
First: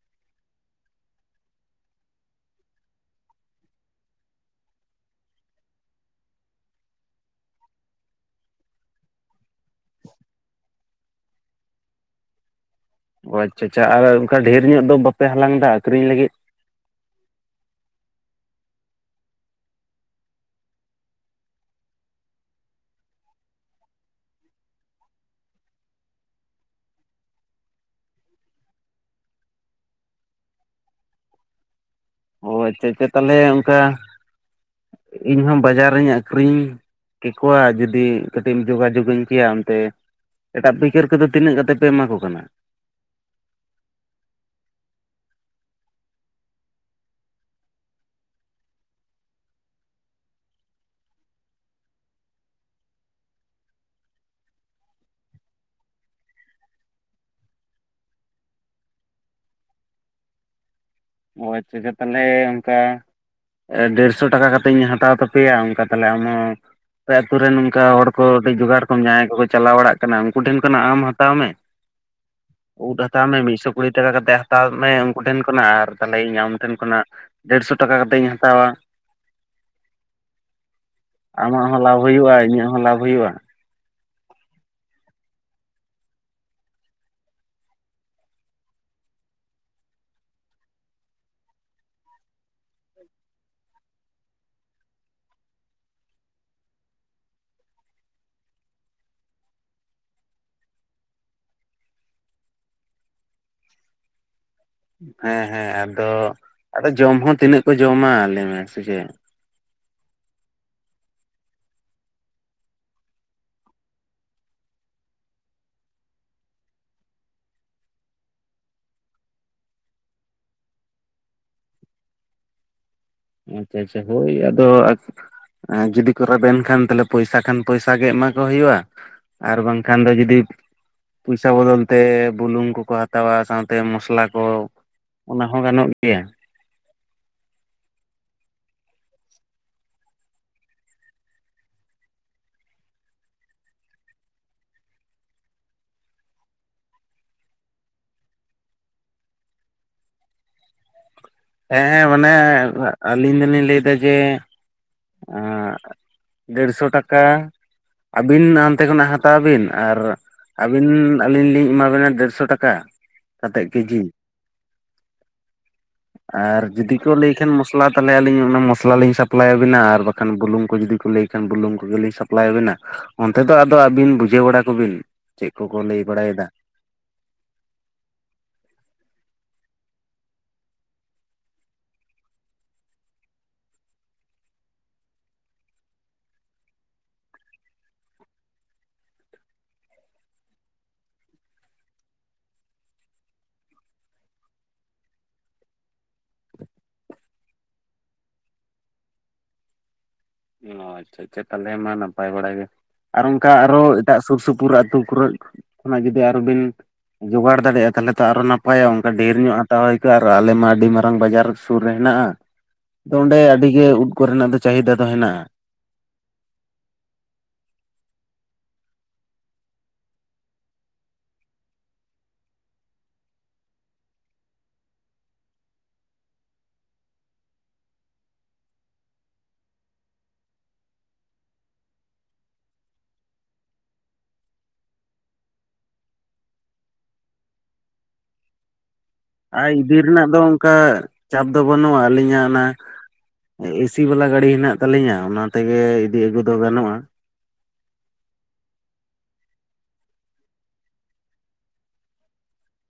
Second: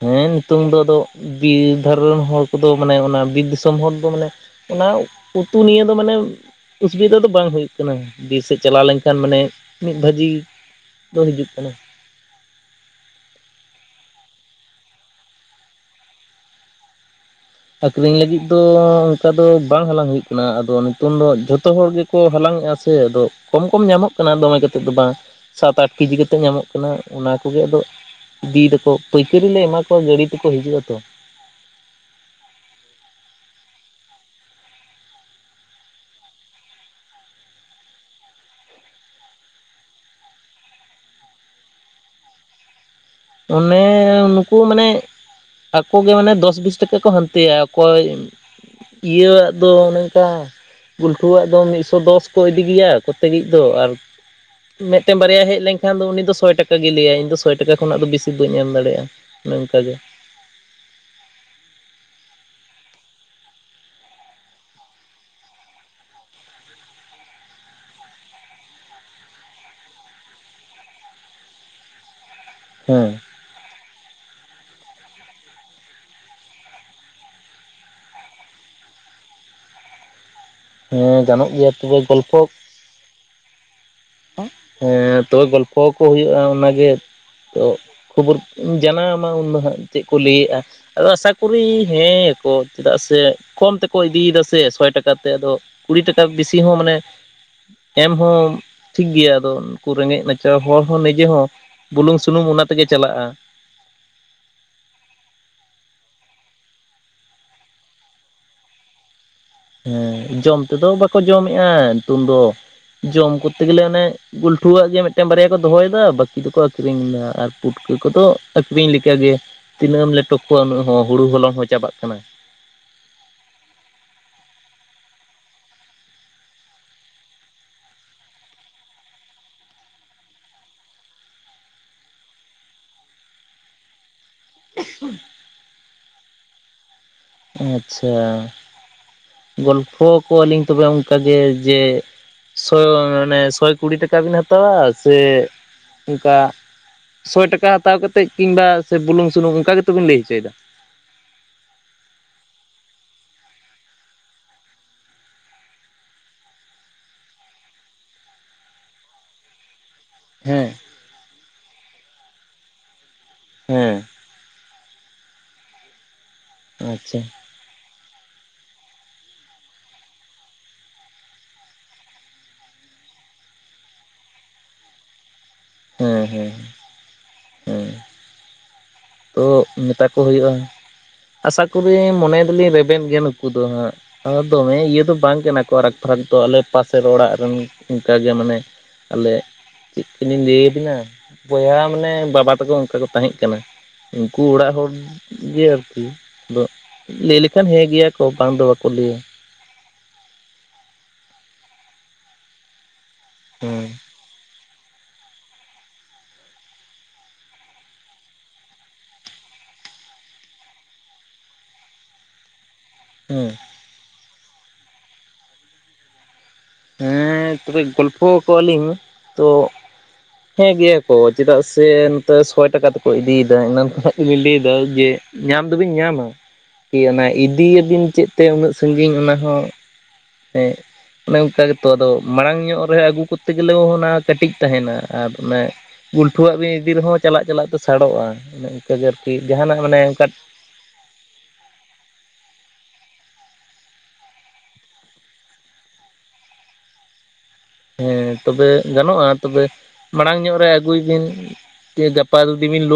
ᱦᱮᱸ ᱱᱤᱛᱳᱝ ᱫᱚ ᱟᱫᱚ ᱵᱤᱨ ᱫᱷᱟᱨᱮ ᱨᱮᱱ ᱦᱚᱲ ᱠᱚᱫᱚ ᱢᱟᱱᱮ ᱚᱱᱟ ᱵᱤᱨ ᱫᱤᱥᱚᱢ ᱦᱚᱲ ᱫᱚ ᱢᱟᱱᱮ ᱚᱱᱟ ᱩᱛᱩ ᱱᱤᱭᱟᱹ ᱫᱚ ᱢᱟᱱᱮ ᱩᱥᱵᱤᱫᱟ ᱫᱚ ᱵᱟᱝ ᱦᱳᱭᱳᱜ ᱠᱟᱱᱟ ᱵᱤᱨ ᱥᱮᱫ ᱪᱟᱞᱟᱣ ᱞᱮᱱᱠᱷᱟᱱ ᱢᱟᱱᱮ ᱵᱷᱟᱹᱡᱤ ᱫᱚ ᱦᱤᱡᱩᱜ ᱠᱟᱱᱟ᱾ ᱚ ᱟᱪᱪᱷᱟ ᱟᱪᱪᱷᱟ ᱟᱨ ᱚᱱᱠᱟ ᱫᱷᱮᱨ ᱧᱚᱜ ᱫᱚ ᱵᱟᱯᱮ ᱦᱟᱞᱟᱝ ᱫᱟ ᱟᱠᱷᱨᱤᱧ ᱞᱟᱹᱜᱤᱫ? ᱟᱠᱠᱷᱨᱤᱧ ᱞᱟᱹᱜᱤᱫ ᱫᱚ ᱚᱱᱠᱟ ᱫᱚ ᱵᱟᱝ ᱦᱟᱞᱟᱝ ᱦᱩᱭᱩᱜ ᱠᱟᱱᱟ ᱟᱫᱚ ᱱᱤᱛᱚᱝ ᱫᱚ ᱡᱷᱚᱛᱚ ᱦᱚᱲ ᱜᱮ ᱠᱚ ᱦᱟᱞᱟᱝᱮᱜᱼᱟ ᱥᱮ ᱟᱫᱚ ᱠᱚᱢ ᱠᱚᱢ ᱧᱟᱢᱚᱜ ᱠᱟᱱᱟ ᱫᱚᱢᱮ ᱠᱟᱛᱮᱫ ᱫᱚ ᱵᱟᱝ᱾ ᱥᱟᱛ ᱟᱴ ᱠᱤᱡᱤ ᱠᱟᱛᱮᱜ ᱧᱟᱢᱚᱜ ᱠᱟᱱᱟ ᱚᱱᱟ ᱠᱚᱜᱮ ᱟᱫᱚ ᱤᱫᱤᱭ ᱫᱟᱠᱚ ᱯᱟᱹᱭᱠᱟᱹᱨᱤ ᱞᱮ ᱮᱢᱟ ᱠᱚᱣᱟ ᱜᱟᱹᱲᱤ ᱛᱮᱠᱚ ᱦᱤᱡᱩᱜ-ᱟ ᱛᱚ᱾ ᱚ ᱟᱪᱪᱷᱟ ᱟᱪᱪᱷᱟ ᱛᱟᱞᱦᱮ ᱚᱝᱠᱟ ᱤᱧᱦᱚᱸ ᱵᱟᱡᱟᱨᱤᱧ ᱟᱹᱠᱷᱨᱤᱧ ᱠᱮᱠᱚᱣᱟ ᱡᱩᱫᱤ ᱠᱟᱹᱴᱤᱡ ᱮᱢ ᱡᱳᱜᱟᱡᱳᱜᱽᱟᱹᱧ ᱠᱮᱭᱟ ᱚᱱᱛᱮ ᱮᱴᱟᱜ ᱯᱟᱹᱭᱠᱟᱹᱨ ᱠᱚᱫᱚ ᱛᱤᱱᱟᱹᱜ ᱠᱟᱛᱮ ᱯᱮ ᱮᱢᱟ ᱠᱚ ᱠᱟᱱᱟ? ᱚᱱᱮ ᱱᱩᱠᱩ ᱢᱟᱱᱮ ᱟᱠᱚ ᱜᱮ ᱢᱟᱱᱮ ᱫᱚᱥ ᱵᱤᱥ ᱴᱟᱠᱟ ᱠᱚ ᱦᱟᱸᱱᱛᱮᱭᱟ ᱚᱠᱚᱭ ᱤᱭᱟᱹᱣᱟᱜ ᱫᱚ ᱚᱱᱮ ᱚᱝᱠᱟ ᱜᱩᱞᱴᱩᱣᱟᱜ ᱫᱚ ᱢᱤᱜᱥᱚ ᱫᱚᱥ ᱠᱚ ᱤᱫᱤ ᱜᱮᱭᱟ ᱠᱚᱛᱮᱜᱤᱡ ᱫᱚ ᱟᱨ ᱢᱮᱜᱴᱮᱱ ᱵᱟᱨᱭᱟ ᱦᱮᱡ ᱞᱮᱱᱠᱷᱟᱱ ᱫᱚ ᱩᱱᱤ ᱫᱚ ᱥᱚᱭ ᱴᱟᱠᱟ ᱜᱮᱭ ᱞᱟᱹᱭᱟᱭ ᱤᱧ ᱫᱚ ᱥᱚᱭ ᱴᱟᱠᱟ ᱠᱷᱚᱱᱟᱜ ᱫᱚ ᱵᱮᱥᱤ ᱵᱟᱹᱧ ᱮᱢ ᱫᱟᱲᱮᱜ-ᱟ ᱚᱱᱮ ᱚᱱᱠᱟ ᱜᱮ᱾ ᱚ ᱟᱪᱪᱷᱟ ᱪᱷᱟ, ᱛᱟᱞᱦᱮ ᱚᱝᱠᱟ ᱮ ᱰᱮᱲᱥᱚ ᱴᱟᱠᱟ ᱠᱟᱛᱮᱧ ᱦᱟᱛᱟᱣ ᱛᱟᱯᱮᱭᱟ ᱚᱱᱠᱟ ᱛᱟᱦᱚᱞᱮ ᱟᱢ ᱦᱚᱸ ᱟᱯᱮ ᱟᱛᱩ ᱨᱮᱱ ᱱᱚᱝᱠᱟ ᱦᱚᱲ ᱠᱚ ᱠᱟᱹᱴᱤᱡ ᱡᱚᱜᱟᱲ ᱠᱚᱢ ᱡᱟᱦᱟᱸᱭ ᱠᱚᱠᱚ ᱪᱟᱞᱟᱣ ᱵᱟᱲᱟᱜ ᱠᱟᱱᱟ ᱩᱱᱠᱩ ᱴᱷᱮᱱ ᱠᱷᱚᱱᱟᱜ ᱟᱢ ᱦᱟᱛᱟᱣ ᱢᱮ, ᱩᱫᱽ ᱦᱮᱸ ᱦᱟᱛᱟᱣ ᱢᱮ ᱢᱤᱜᱥᱚ ᱠᱩᱲᱤ ᱴᱟᱠᱟ ᱠᱟᱛᱮᱫ ᱦᱟᱛᱟᱣ ᱢᱮ ᱩᱱᱠᱩ ᱴᱷᱮᱱ ᱠᱷᱚᱱᱟᱜ ᱟᱨ ᱛᱟᱞᱦᱮ ᱤᱧ ᱟᱢ ᱴᱷᱮᱱ ᱠᱷᱚᱱᱟᱜ ᱰᱮᱲᱥᱚ ᱴᱟᱠᱟ ᱠᱟᱛᱮᱧ ᱦᱟᱛᱟᱣᱟ᱾ ᱦᱮᱸ ᱜᱟᱱᱚᱜ ᱟᱢᱟᱜ ᱜᱮᱭᱟ ᱦᱚᱸ ᱞᱟᱵᱷ ᱛᱚᱵᱮ ᱦᱩᱭᱩᱜ-ᱟ ᱜᱚᱞᱯᱷᱚ ᱤᱧᱟᱹᱜ ᱦᱚᱸ ᱞᱟᱵᱷ ᱦᱩᱭᱩᱜ-ᱟ᱾ ᱦᱮᱸ ᱛᱚ ᱜᱚᱞᱯᱷᱚ ᱟᱠᱚ ᱦᱩᱭᱩᱜ-ᱟ ᱚᱱᱟᱜᱮ ᱛᱚ ᱠᱷᱚᱵᱚᱨ ᱡᱟᱱᱟᱣ ᱟᱢᱟ ᱩᱱᱫᱚ ᱦᱟᱸᱜ ᱪᱮᱫ ᱠᱚ ᱞᱟᱹᱭᱮᱜ-ᱟ᱾ ᱟᱫᱚ ᱟᱥᱟ ᱠᱚᱨᱤ ᱦᱮᱸᱭᱟᱠᱚ ᱪᱮᱫᱟᱜ ᱥᱮ ᱠᱚᱢ ᱛᱮᱠᱚ ᱤᱫᱤᱭᱫᱟ ᱥᱮ ᱥᱚᱭ ᱴᱟᱠᱟ ᱛᱮ ᱟᱫᱚ ᱠᱩᱲᱤ ᱴᱟᱠᱟ ᱵᱮᱥᱤ ᱦᱚᱸ ᱢᱟᱱᱮ ᱮᱢ ᱦᱚᱸ ᱴᱷᱤᱠ ᱜᱮᱭᱟ ᱟᱫᱚ ᱩᱱᱠᱩ ᱨᱮᱸᱜᱮᱡ ᱱᱟᱪᱟᱨ ᱦᱚᱲ ᱦᱚᱸ ᱱᱤᱡᱮ ᱦᱚᱸ ᱵᱩᱞᱩᱝ ᱥᱩᱱᱩᱢ ᱚᱱᱟ ᱛᱮᱜᱮ ᱪᱟᱞᱟᱜ-ᱟ᱾ ᱦᱮᱸ ᱦᱮᱸ ᱟᱫᱚ ᱟᱫᱚ ᱡᱚᱢ ᱦᱚᱸ ᱛᱤᱱᱟᱹᱜ ᱠᱚ ᱡᱚᱢᱟ ᱞᱟᱹᱭᱢᱮ ᱥᱮᱪᱮᱫ? ᱦᱮᱸ ᱡᱚᱢ ᱛᱮᱫᱚ ᱵᱟᱠᱚ ᱡᱚᱢᱮᱜ-ᱟ ᱱᱤᱛᱳᱝ ᱫᱚ ᱡᱚᱢ ᱠᱚᱨᱛᱮ ᱜᱮᱞᱮ ᱚᱱᱮ ᱜᱩᱞᱴᱷᱩᱣᱟᱜ ᱜᱮ ᱢᱤᱫᱴᱮᱱ ᱵᱟᱨᱭᱟ ᱠᱚ ᱫᱚᱦᱚᱭᱫᱟ ᱵᱟᱹᱠᱤ ᱫᱚᱠᱚ ᱟᱠᱷᱨᱤᱧᱮᱫᱟ, ᱟᱨ ᱯᱩᱴᱠᱟᱹ ᱠᱚᱫᱚ ᱟᱠᱷᱨᱤᱧ ᱞᱮᱠᱟᱜ ᱜᱮ᱾ ᱛᱤᱱᱟᱹᱜ ᱮᱢ ᱞᱮᱴᱚ ᱠᱚᱣᱟ ᱩᱱᱟᱹᱜ ᱦᱚᱸ ᱦᱩᱲᱩ ᱦᱚᱞᱚᱝ ᱦᱚᱸ ᱪᱟᱵᱟᱜ ᱠᱟᱱᱟ᱾ ᱟᱪᱪᱷᱟ ᱟᱪᱪᱷᱟ ᱦᱳᱭ ᱟᱫᱚ ᱟᱠᱷ ᱟ ᱡᱩᱫᱤ ᱠᱚ ᱨᱮᱵᱮᱱ ᱠᱷᱟᱱ ᱛᱟᱞᱦᱮ ᱯᱚᱭᱥᱟ ᱠᱷᱟᱱ ᱯᱚᱭᱥᱟ ᱜᱮ ᱮᱢᱟ ᱠᱚ ᱦᱩᱭᱩᱜᱼᱟ᱾ ᱟᱨ ᱵᱟᱝᱠᱷᱟᱱ ᱫᱚ ᱡᱩᱫᱤ ᱯᱚᱭᱥᱟ ᱵᱚᱫᱚᱞ ᱛᱮ ᱵᱩᱞᱩᱝ ᱠᱚᱠᱚ ᱦᱟᱛᱟᱣᱟ ᱥᱟᱶᱛᱮ ᱢᱚᱥᱞᱟ ᱠᱚ ᱚᱱᱟ ᱦᱚᱸ ᱜᱟᱱᱚᱜ ᱜᱮᱭᱟ᱾ ᱟᱪᱪᱷᱟ᱾ ᱜᱚᱞᱯᱷ ᱟᱠᱚᱣᱟᱞᱤᱧ ᱛᱚᱵᱮ ᱚᱝᱠᱟᱜᱮ ᱡᱮ ᱡᱮ ᱥᱚᱭ ᱢᱟᱱᱮ ᱥᱚᱭ ᱠᱩᱲᱤ ᱴᱟᱠᱟ ᱵᱤᱱ ᱦᱟᱛᱟᱣᱟ ᱥᱮ ᱚᱱᱠᱟ ᱥᱚᱭ ᱴᱟᱠᱟ ᱦᱟᱛᱟᱣ ᱠᱟᱛᱮᱫ ᱠᱤᱝᱵᱟ ᱥᱮ ᱵᱩᱞᱩᱝ ᱥᱩᱱᱩᱢ ᱚᱱᱠᱟ ᱜᱮᱛᱚᱵᱤᱱ ᱞᱟᱹᱭ ᱦᱚᱪᱚᱭᱫᱟ? ᱦᱮᱸ ᱢᱟᱱᱮ ᱟᱹᱞᱤᱧ ᱫᱚᱞᱤᱧ ᱞᱟᱹᱭ ᱫᱟ ᱡᱮ ᱟᱜ ᱰᱮᱲᱥᱚ ᱴᱟᱠᱟ ᱟᱹᱵᱤᱱ ᱚᱱᱛᱮ ᱠᱷᱚᱱᱟᱜ ᱦᱟᱛᱟᱣ ᱵᱤᱱ ᱟᱨ ᱦᱮᱸ ᱟᱹᱵᱤᱱ ᱟᱹᱞᱤᱧ ᱞᱤᱧ ᱮᱢᱟᱵᱤᱱᱟ ᱰᱮᱲᱥᱚ ᱴᱟᱠᱟ ᱠᱟᱛᱮᱫ ᱠᱮᱡᱤ᱾ ᱦᱮᱸ ᱟᱨ ᱡᱩᱫᱤ ᱠᱚ ᱟᱪᱪᱷᱟ ᱞᱟᱹᱭ ᱠᱷᱟᱱ ᱢᱚᱥᱞᱟ ᱛᱟᱦᱚᱞᱮ ᱟᱹᱞᱤᱧ ᱚᱱᱟ ᱢᱚᱥᱞᱟ ᱞᱤᱧ ᱥᱟᱯᱞᱟᱭᱟ᱾ ᱟᱵᱤᱱᱟ ᱟᱨ ᱵᱟᱠᱷᱟᱱ ᱵᱩᱞᱩᱝ ᱠᱚ ᱡᱩᱫᱤ ᱠᱚ ᱞᱟᱹᱭ ᱠᱷᱟᱱ ᱵᱩᱞᱝ ᱠᱚᱜᱮᱞᱤ ᱥᱟᱯᱞᱟᱭ ᱟᱵᱮᱱᱟ᱾ ᱚᱱᱛᱮ ᱫᱚ ᱟᱫᱚ ᱟᱹᱵᱤᱱ ᱵᱩᱡᱷᱟᱹᱣ ᱵᱟᱲᱟ ᱠᱚᱵᱤᱱ ᱪᱮᱫ ᱠᱚᱠᱚ ᱞᱟᱹᱭ ᱦᱮᱸ ᱵᱟᱲᱟᱭᱫᱟ᱾ ᱦᱮᱸ ᱦᱮᱸ ᱛᱚ ᱢᱮᱛᱟ ᱠᱚ ᱦᱩᱭᱩᱜᱼᱟ, ᱟᱥᱟ ᱠᱚᱨᱤ ᱢᱚᱱᱮᱭ ᱫᱟᱞᱤᱧ ᱨᱮᱵᱮᱱ ᱜᱮ ᱱᱩᱠᱩ ᱫᱚ ᱦᱟᱸᱜ᱾ ᱫᱚᱢᱮ ᱤᱭᱟᱹ ᱫᱚ ᱵᱟᱝ ᱠᱟᱱᱟ ᱠᱚ ᱯᱷᱟᱨᱟᱠ ᱯᱷᱟᱨᱟᱠ ᱫᱚ ᱟᱞᱮ ᱯᱟᱥᱮᱨ ᱚᱲᱟᱜ ᱨᱮᱱ ᱚᱱᱠᱟᱜᱮ ᱢᱟᱱᱮ ᱟᱞᱮ ᱪᱮᱫ ᱠᱟᱞᱤᱧ ᱞᱟᱹᱭᱟᱵᱤᱱᱟ ᱵᱚᱭᱦᱟ ᱢᱟᱱᱮ ᱵᱟᱵᱟ ᱛᱟᱠᱚ ᱚᱱᱠᱟ ᱠᱚ ᱛᱟᱦᱮᱸᱜ ᱠᱟᱱᱟ᱾ ᱩᱱᱠᱩ ᱚᱲᱟᱜ ᱦᱚᱲ ᱜᱮ ᱟᱨᱠᱤ ᱟᱫᱚ ᱞᱟᱹᱭ ᱞᱮᱠᱷᱟᱱ ᱦᱮᱸ ᱜᱮᱭᱟ ᱠᱚ ᱵᱟᱝ ᱫᱚ ᱵᱟᱠᱚ ᱞᱟᱹᱭᱟ᱾ ᱚ ᱟᱪᱪᱷᱟ ᱟᱪᱪᱷᱟ ᱛᱟᱦᱚᱞᱮ ᱢᱟ ᱱᱟᱯᱟᱭ ᱵᱟᱲᱟᱭ ᱜᱮ ᱟᱨ ᱚᱱᱠᱟ ᱟᱨᱚ ᱦᱮᱸ ᱮᱴᱟᱜ ᱥᱩᱨ ᱥᱩᱯᱩᱨ ᱟᱹᱛᱩ ᱠᱚᱨᱮᱜ ᱚᱱᱟ ᱡᱩᱫᱤ ᱟᱨᱚᱵᱤᱱ ᱡᱚᱜᱟᱲ ᱫᱟᱲᱮᱭᱟᱜᱼᱟ ᱛᱟᱦᱚᱞᱮ ᱛᱚ ᱟᱨᱚ ᱱᱟᱯᱟᱭᱚᱜ-ᱟ ᱚᱱᱠᱟ ᱰᱷᱮᱨ ᱧᱚᱜ ᱦᱟᱛᱟᱣ ᱦᱩᱭ ᱠᱚᱜᱼᱟ ᱟᱨ ᱟᱞᱮᱢᱟ ᱟᱹᱰᱤ ᱢᱟᱨᱟᱝ ᱵᱟᱡᱟᱨ ᱥᱩᱨ ᱨᱮ ᱦᱮᱱᱟᱜᱼᱟ᱾ ᱟᱫᱚ ᱚᱸᱰᱮ ᱦᱮᱸ ᱟᱹᱰᱤ ᱜᱮ ᱩᱫ ᱠᱚᱨᱮᱱᱟᱜ ᱫᱚ ᱪᱟᱹᱦᱤᱫᱟ ᱫᱚ ᱦᱮᱱᱟᱜᱼᱟ᱾ ᱦᱮᱸ ᱛᱚᱵᱮ ᱜᱚᱞᱯᱷᱚ ᱟᱠᱚᱣᱟᱞᱤᱧ ᱛᱚ ᱦᱮᱸ ᱜᱮᱭᱟ ᱠᱚ ᱪᱮᱫᱟᱜ ᱥᱮ ᱱᱚᱛᱮ ᱥᱚᱭ ᱴᱟᱠᱟ ᱛᱮᱠᱚ ᱤᱫᱤᱭᱮᱫᱟ ᱤᱱᱟᱱ ᱠᱷᱱᱟᱜ ᱜᱮᱞᱤᱧ ᱞᱟᱹᱭᱮᱫᱟ ᱡᱮ ᱧᱟᱢ ᱫᱚᱵᱤᱱ ᱧᱟᱢᱟ ᱠᱤ ᱚᱱᱟ ᱤᱫᱤᱭᱟᱤᱭᱟᱵᱤᱱ ᱪᱮᱫ ᱛᱮ ᱩᱱᱟᱹᱜ ᱥᱟᱺᱜᱤᱧ ᱚᱱᱟ ᱦᱚᱸ ᱦᱮᱸ ᱚᱱᱮ ᱚᱱᱠᱟ ᱜᱮᱛᱚ ᱟᱫᱚ ᱢᱟᱲᱟᱝ ᱧᱚᱜ ᱨᱮ ᱟᱹᱜᱩ ᱠᱚᱨᱛᱮ ᱜᱮᱞᱮ ᱦᱚᱸ ᱚᱱᱟ ᱠᱟᱹᱴᱤᱡ ᱛᱟᱦᱮᱱᱟ ᱟᱨ ᱚᱱᱮ ᱜᱩᱞᱴᱩᱣᱟᱜ ᱵᱤᱱ ᱤᱫᱤ ᱨᱮᱦᱚᱸ ᱪᱟᱞᱟᱜ ᱪᱟᱞᱟᱜ ᱛᱮ ᱥᱟᱲᱚᱜᱼᱟ ᱚᱱᱮ ᱚᱱᱠᱟ ᱜᱮ ᱟᱨᱠᱤ ᱟᱨ ᱡᱟᱦᱟᱱᱟᱜ ᱤᱫᱤ ᱢᱟᱱᱮ ᱚᱱᱠᱟ ᱨᱮᱱᱟᱜ ᱫᱚ ᱚᱱᱠᱟ ᱪᱟᱯ ᱫᱚ ᱵᱟᱹᱱᱩᱜᱼᱟ, ᱟᱹᱞᱤᱧᱟᱜ ᱚᱱᱟ ᱮᱥᱤ ᱵᱟᱞᱟ ᱜᱟᱹᱲᱤ ᱦᱮᱱᱟᱜ ᱛᱟᱞᱤᱧᱟ ᱚᱱᱟ ᱛᱮᱜᱮ ᱤᱫᱤ ᱟᱹᱜᱩ ᱫᱚ ᱜᱟᱱᱚᱜᱼᱟ᱾ ᱦᱮᱸ ᱛᱚᱵᱮ ᱜᱟᱱᱚᱜᱼᱟ ᱛᱚᱵᱮ ᱢᱟᱲᱟᱝ ᱧᱚᱜ ᱨᱮ ᱟᱹᱜᱩᱭ ᱵᱤᱱ᱾ ᱡᱮ ᱜᱟᱯᱟ ᱡᱩᱫᱤ ᱱᱤᱱ ᱞᱳ